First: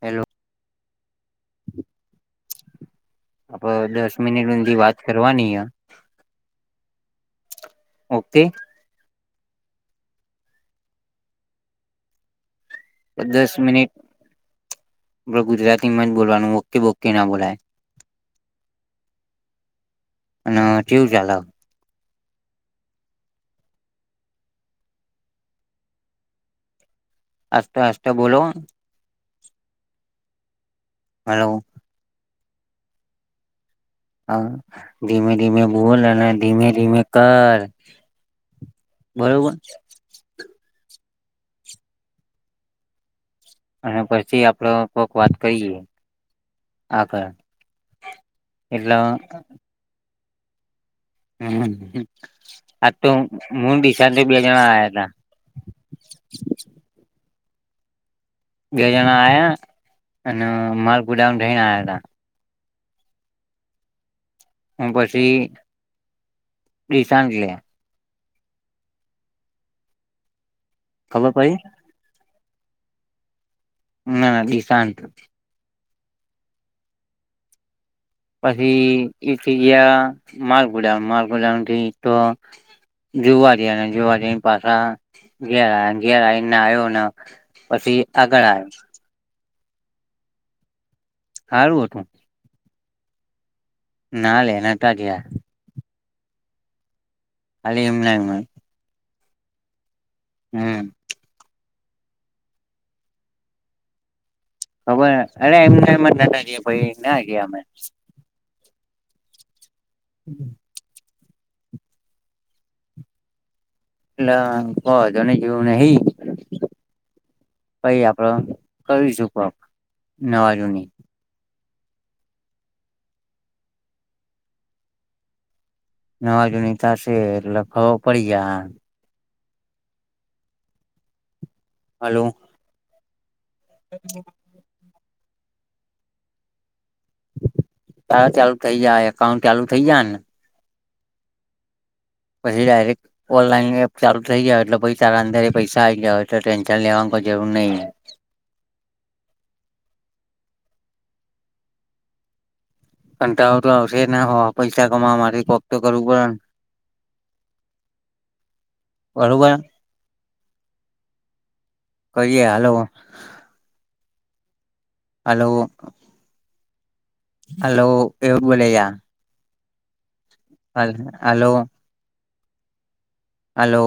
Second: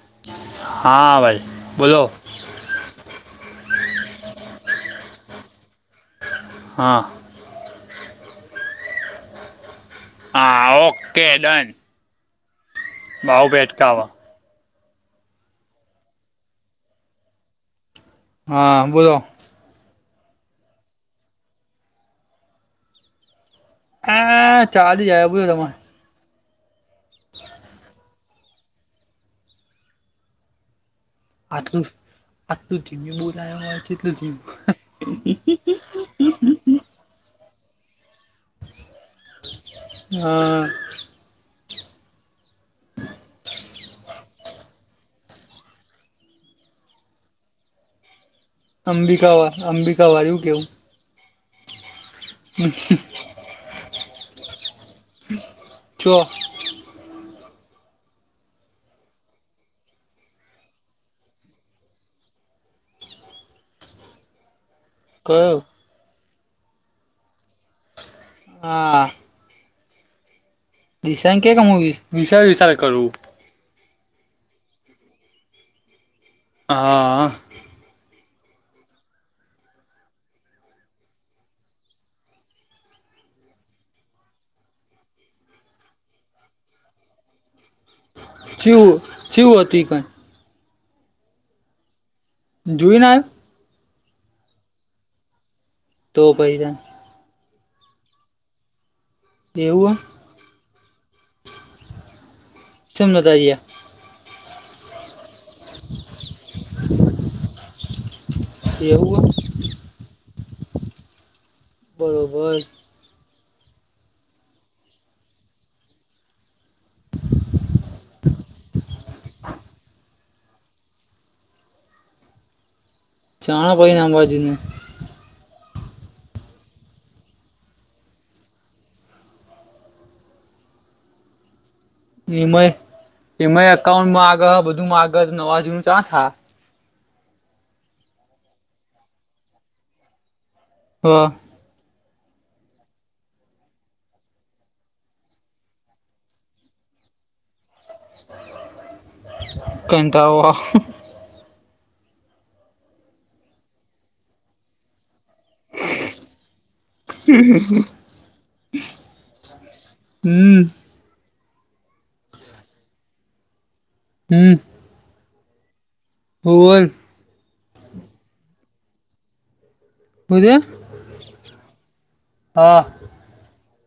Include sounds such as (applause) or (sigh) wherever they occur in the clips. Hello હા ભાઈ બોલો આપડે દસ મિનિટ હુંધી વાત કરવાની હે હા ઓકે હા ઓકે ડન ભાવ દસ મિનિટ બેઠકાવા ગુજરાતી માં જ બોલવાનું ઓકે વોકે ના બોલાય હા બોલો અને આ કેવું ચાલે (inaudible) હસ્તો હસ્તો બોલો હલો આથું આ તું ધીમે બોલવ્યા હા ધીમે ધીમે બોલ અને ધીમે ધીમે કર (inaudible) બરોબર હા. અને પછી આપડો કોક વાત કયરી આગળ એટલે અંબિકા વા અંબિકા વાયું કેઉ એમન હમ આ તો હું દિશાંત બે જણા આયા હતા છો બે જણા આયા અને માલપુડા થઈ આયા તા. હું પછી કયો દિશાગલે હા ખબર દીસા કે પડી ક મુવીસ ક વિચાર કરું ના દિશાન્ત હા પછી એ ગિયા માલપૂડા માલપૂડાથી તો જુવા ગયા જુવા જ પાછા ઘેર આય ઘેર આવીને નાયો ને પછી આગળ આવે છું હતી કાઈ સારું હતું જોુઈ ને આયો ના લે નટિ ગયા તો પછી (unintelligible) ખાલી એમનેમા હોય એવું હમ ચેમ નોધાયયા હવે અરે એમને નતા ગયા પછી ના ગયા અમે એવું હે (unintelligible) બરોબર (unintelligible) કરીશું પક નવાજુની ચાણ હોય નાંબા જુનુ નવાજૂણી થશે એટલે ખબર પડી જાય હાલું નિમય એમાઈ એકકાઉન્ટ મા આગળ બધુ માંગ્યુ મગજ નવા જુનું છે હા સારા ચાલુ થઇ જાય એકાઉન્ટ ચાલુ થઇ જાયને હ પછી ડાયરેક્ટ ઓનલાઈન એપ ચાલુ થઇ જાય એટલે પછી તારા અદરે પૈસા આવી જયા હોય તો ટેન્શન લેવાની કોઈ જરૂર નહી કંતાડો આ હુ કટાડો તો આવશે હો પૈસા કમાવા માટે કોક તો કરવું પડે ન બરોબર હમ કરીએ હાલો હમ હલો કુવર હાલો એવું બોલે યા બોલે હ હલો હા હલો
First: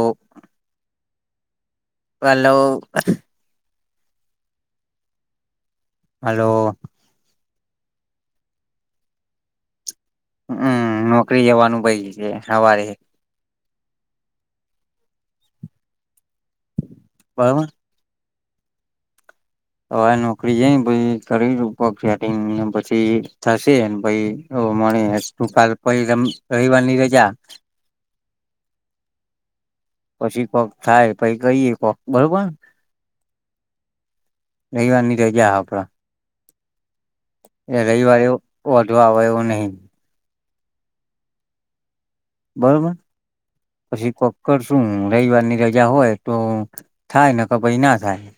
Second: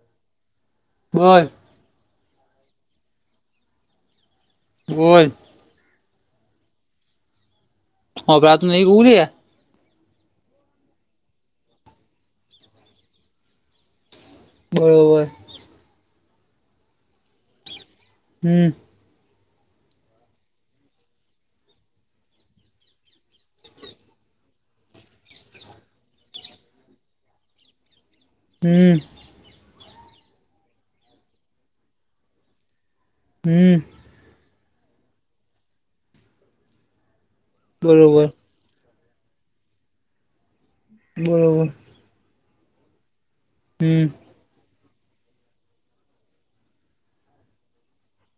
બોલ હલો બોલ હલો હભરાતું નહી હું કે હમ નોકરી જવાનું ભાઈ છે સવારે બરોબર બરોબર હમ હવે નોકરી જ કરી પછી થશે પ મળું કાલ પ રવવારની રજા હમ પછી કોક થાય પછ કહીયે કોક બરોબર હમ રહીવા ની ર ગયા આપડા એ રવિવારે બરોબર જો હવે એવું નહીં બરોબર બરોબર હમ પછી કોક્કડ શું રવિવાર ની રજા હોય તો થાય ને ક ભાઈ ના થાય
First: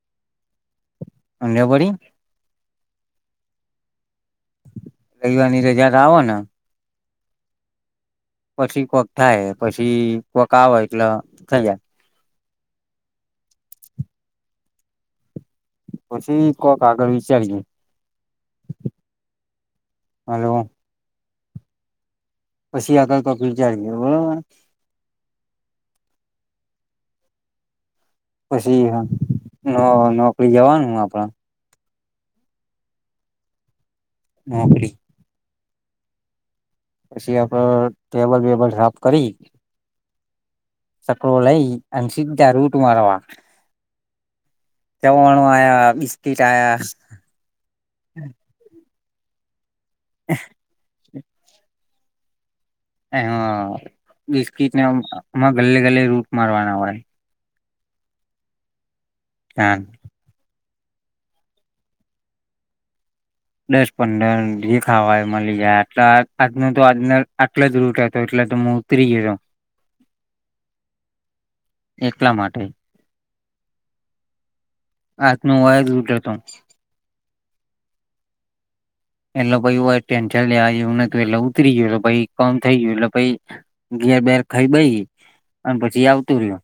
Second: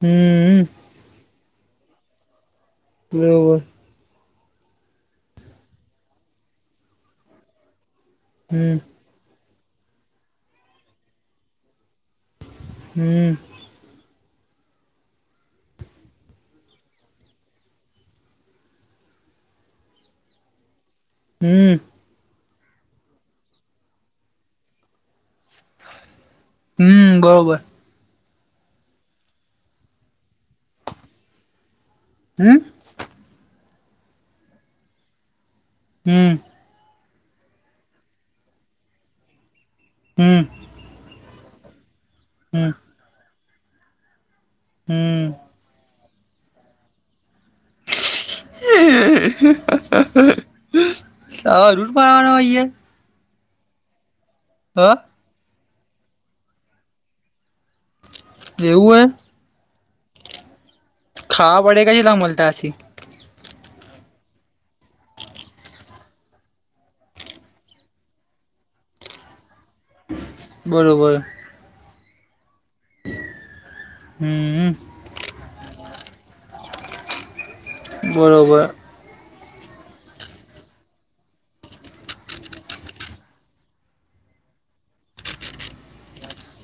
હમ અંગ્યાબડી વબર રવવાની રજા આવો ને હમ પછી એક વખ થાય પછી કોઈક આવે એટલે થઈ જાય હમ પછી કો કાાગળ વિ ચડી હલોો હમ પછી આતા તકલી જાય ગ બરોબર હમ બરોબર પછી હ ન નોકરી જવાનું હ આપણા હમ નાબરી હમ પછી આપણે ટેબલ વેબલ સાફ કરી હમ કોલેઈ અન સધ હમ રૂટું મારોવા હમ કેવવાણું આ કરાયા હ હ હ રૂર પવાનું હોાઈએ હા બિસ્કીટ ને ગલ્લે ગલ્લે રૂટ મારવાના હોય એવું હ હ ખાવા પડે કછ લંભલતા અી દસ પંદર જે ખાવાય મળી જાય આટ આજનો તો આજ આટલો જ રૂટ હતો એટલે તો હું ઉતરી ગયો છ બરોબર એટલા માટે હમ આત્નો અય લૂટ હતો બરોબર એટલે પ હોય ટેન્ન લેવાવું નું એટલે ઉતરી ગય કમ થઈ ગયું એટલે પ ઘેર બેેર ખાઈ બેઈ અને પછી આવતું રહ્યું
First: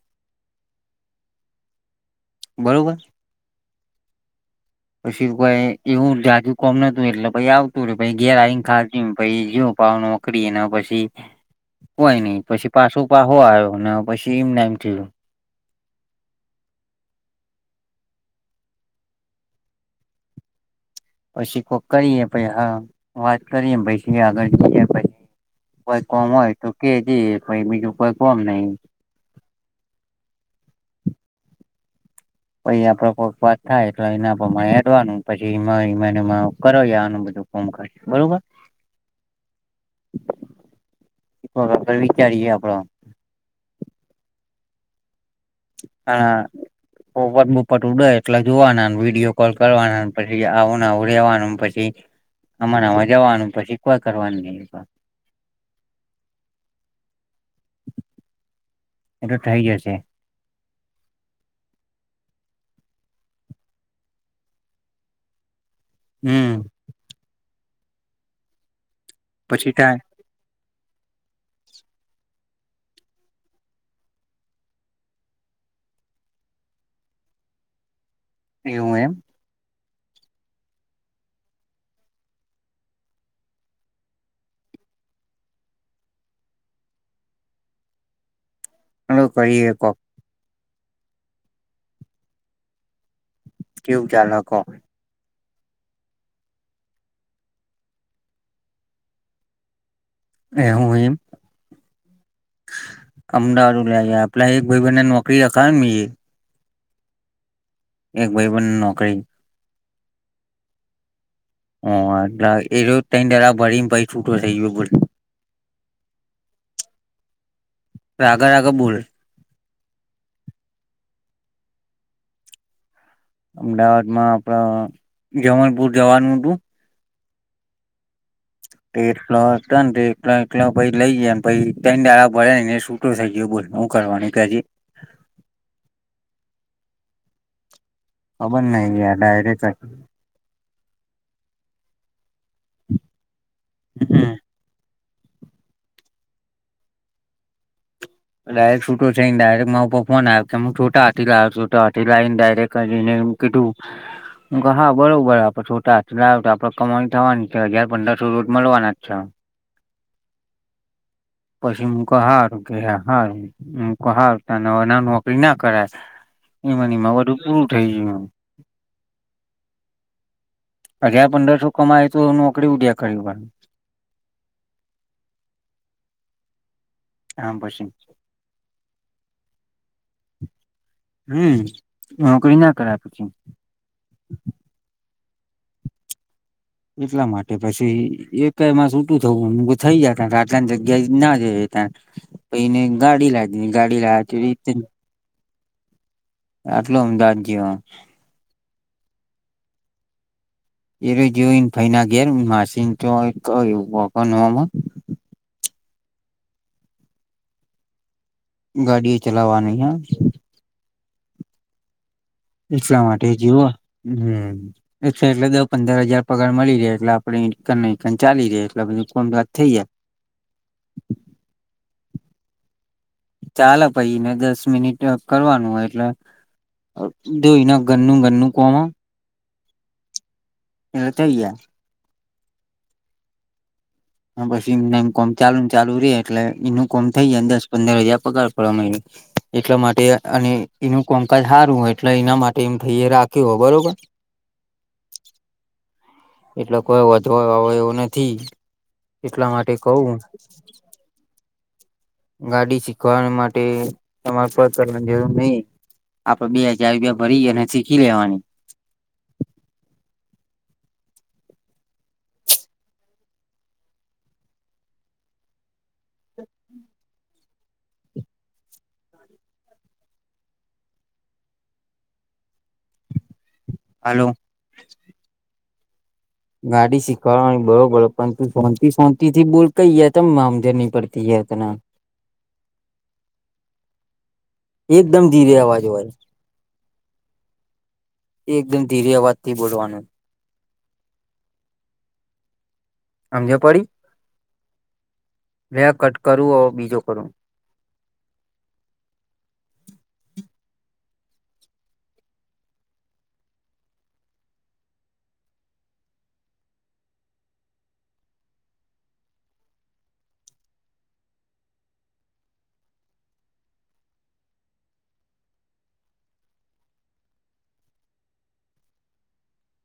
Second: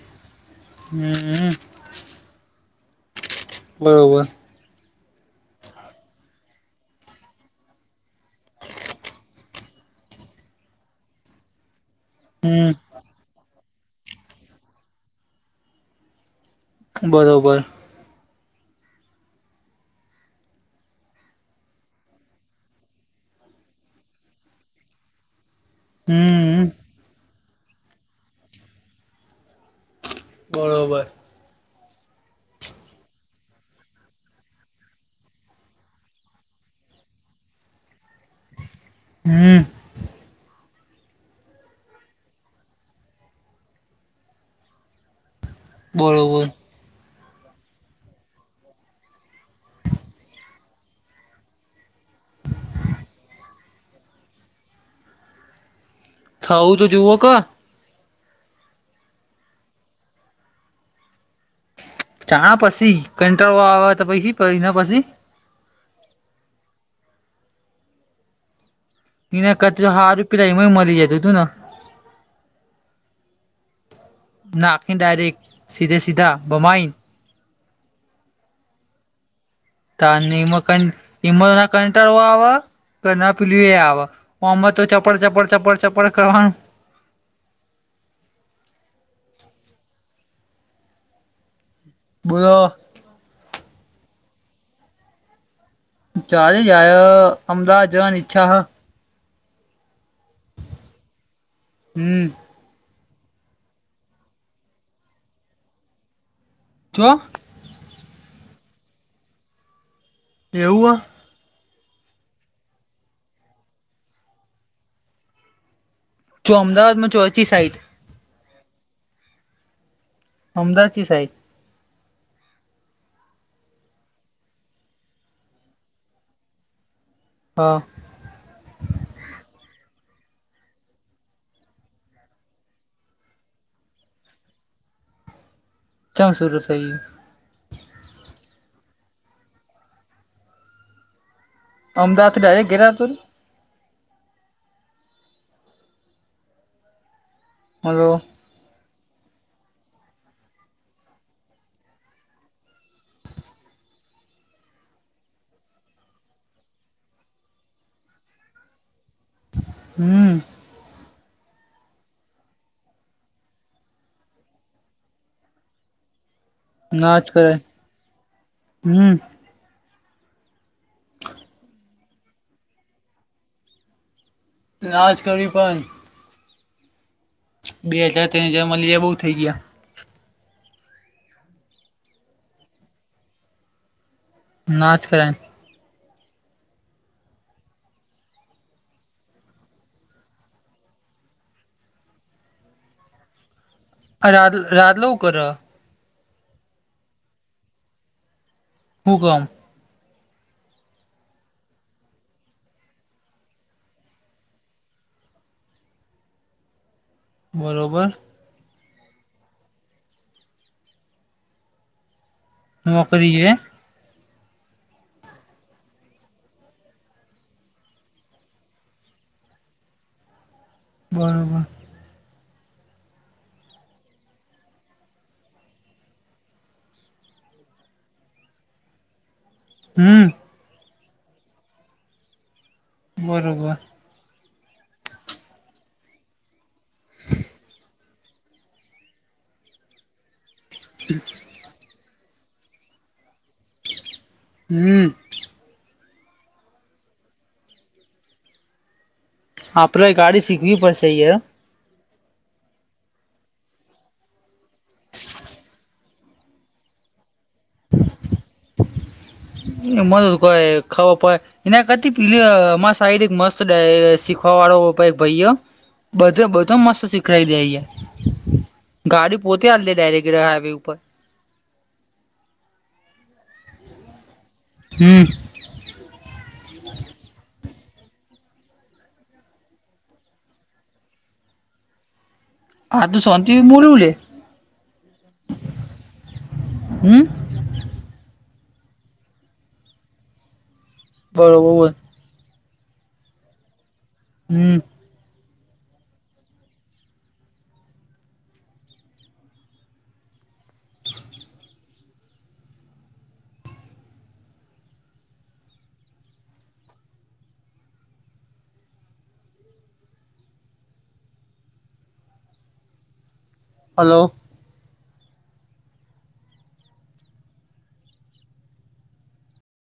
હમ બરોબર બરોબર પછી ભાઈ એવું જાજુ કોમ નતું એટલે પ આવતું ર ઘેર આવીને ખા પ જવ પાવકડીને પછી કોઈ નઈ હમ પછી પાછો પા હોો આવ્યો ને પછી એમ ના એમ થયું બરોબર પછછી કરીએ પછ હા વાત કરીએ પછી આગળ જઈએ પછી ભાઈ કોમ હોય હમ તો કે જે બીજું કોઈ કોમ નહી બરોબર પછ આપડો પક્ષપત થાય એટલે એના હવાનું પછી કરો આનું બધું ફમ કરશે હમ બરોબરર વિચારીએ આપડો બરોબર હપટ બોપટ ઉડે એટલે જોવાના વિડીિયો કોલ કરવાના પછી આવું આવું રેવાનું પછી આમામાં જવાનું પછી કોઈ કરવાનું નહી થવું તો જુઓ ક એ તો થઇ જશે ચણા પછી કટ્રો આવે તો પી પ ના પછી હમ ને પછી કચ થાય હાર પલાય મ જ તું તું નાકિ ડાયરેક્ટ સીધે સધા બમાઈન કેવું એમ તમ કંટળ આવે કે ના પીલી આવે આમાં તો ચપળ ચપડ ચપળ ચપળ કરવાનું હ કરીએ કોક બોલોો કેવું ખ્યાલ હખ ચાલ આયા અમદાવાદ જવાની ચ્છા હા એ હું હોયમ હમ અમદાવાદ ઉ લ આપલા એક ભાઈ બહેને નોકરી રાખાવ મ ક એક ભાઈ બણ નોકરી એવું હટ એ જો તરા ભરીને ભાઈ છૂટો થઇ ગયો બોલો જો અમદાવાદમાં ચોચી સાઈટ રાગા રાગા બોલ અમદાવાદજી સાઈડ અમદાવાદ માં આપડ જમલપુર જવાનું હતું હા એ પછ લઈ જ પ ટ દાળ ભરે છૂટો થઈ ગયો બ કરવાનું કે હજી ચમ સુર થઈ ગું ખબર નહી ગયા ડાયરેક્ટ અમદાવાદ ડાયરેક્ટ ગેરા તું હા હલબ ડાયરેક્ટ છૂટો થઈને ડાયરેક્ટ મા ફોન આવ્યો કે હ છોટા હથી લાવ છોટા હા લાવને ડાયરેકને કીધું હા બરોબર આપડે છોટા હા લ તો આપડે કમાણી થવાની છે હજાર પંદરસો રોજ મળવાના છે હમ પશ્ચિમ ક હાાર કે હ હાર હાર ત નોકરી ના કરાય એ મને માં નાચ બધું કરે પૂરું થઇ ગયું હમ એમ હજાર પંદરસો કમાય તો એનું અકળ ઉડ્યા કર નાજ કરવી પણ આમ પછી બે હાજાર તે હજાર મળીએ બ થઈ ગયા હમ નોકરી ના કરાવ પછી નાચ કરણ એટલા માટે પછી એક મા સુૂટું થવું હ થઇ જ ત આટલાની જગ્યા ના જ ત પને ગાડી લાગ રા રા લવું કર આટલો અમદાવાદ જયો હુકમ એ ર જો ફાઈના ઘેર માસીન તો બરોબર ગાડી ચલાવાની હ એલા માટે નોકરી છે જઓ હમ એટલે એટલે દ પંદર હજાર પગાર મળી રહે એટલે આપે ચાલી ર એટલે બધ કો વાત થઈ જાય બરોબર ચાલે પાઈ એને દસ મિનિટ કરવાનું હોય એટલે જોને ગરનું ગરનું કવામાં હમ એ ત્યા બરોબર પછી એમમ કોમ ચાલુ ને ચાલુ રે એટલે એનું કોમ થઈ જાય દસ પંદર હજાર પગાર પડવામાં એટલા માટે અને એનું કંકજ હારું એટલે એના માટે મ થઈ રાખ્યો હો બરોબર હમ એટલે કોઈ વધવા વાો એવો નથી એટલા માટે આપણે કહું એક ગાડી શીખવી પડશે એ હ ગાડી શીખવા માટે તમારે પરગ કરવાની જરૂર નહીિ આપડે બે હજાર ભરી એ અને ચીખી લેવાની (unintelligible) એ મજ ખ પડે એ પીલી સાઈડ મસ્ત શીખવા વાળો ભાઈયો બધો બધો મસ્ શીખ ગાડી પોતે હ દે ડાયરેક હાઈવે ઉપર હાલો હમ ગાડી શીખવા બરો બોલો પણ તું શોંતિ શોંતતી થી બોલ કહી ત આમજર નહી પડતી જ તના હા તું શંતિ મોળ ઉલે એકદમ ધીરે અવાજ હોય હમ એ એકદમ ધીર અવાજ થી બોલવાનું બરોબરર આમજ પડી હમ બે કટ કરું બીજો કરું હલો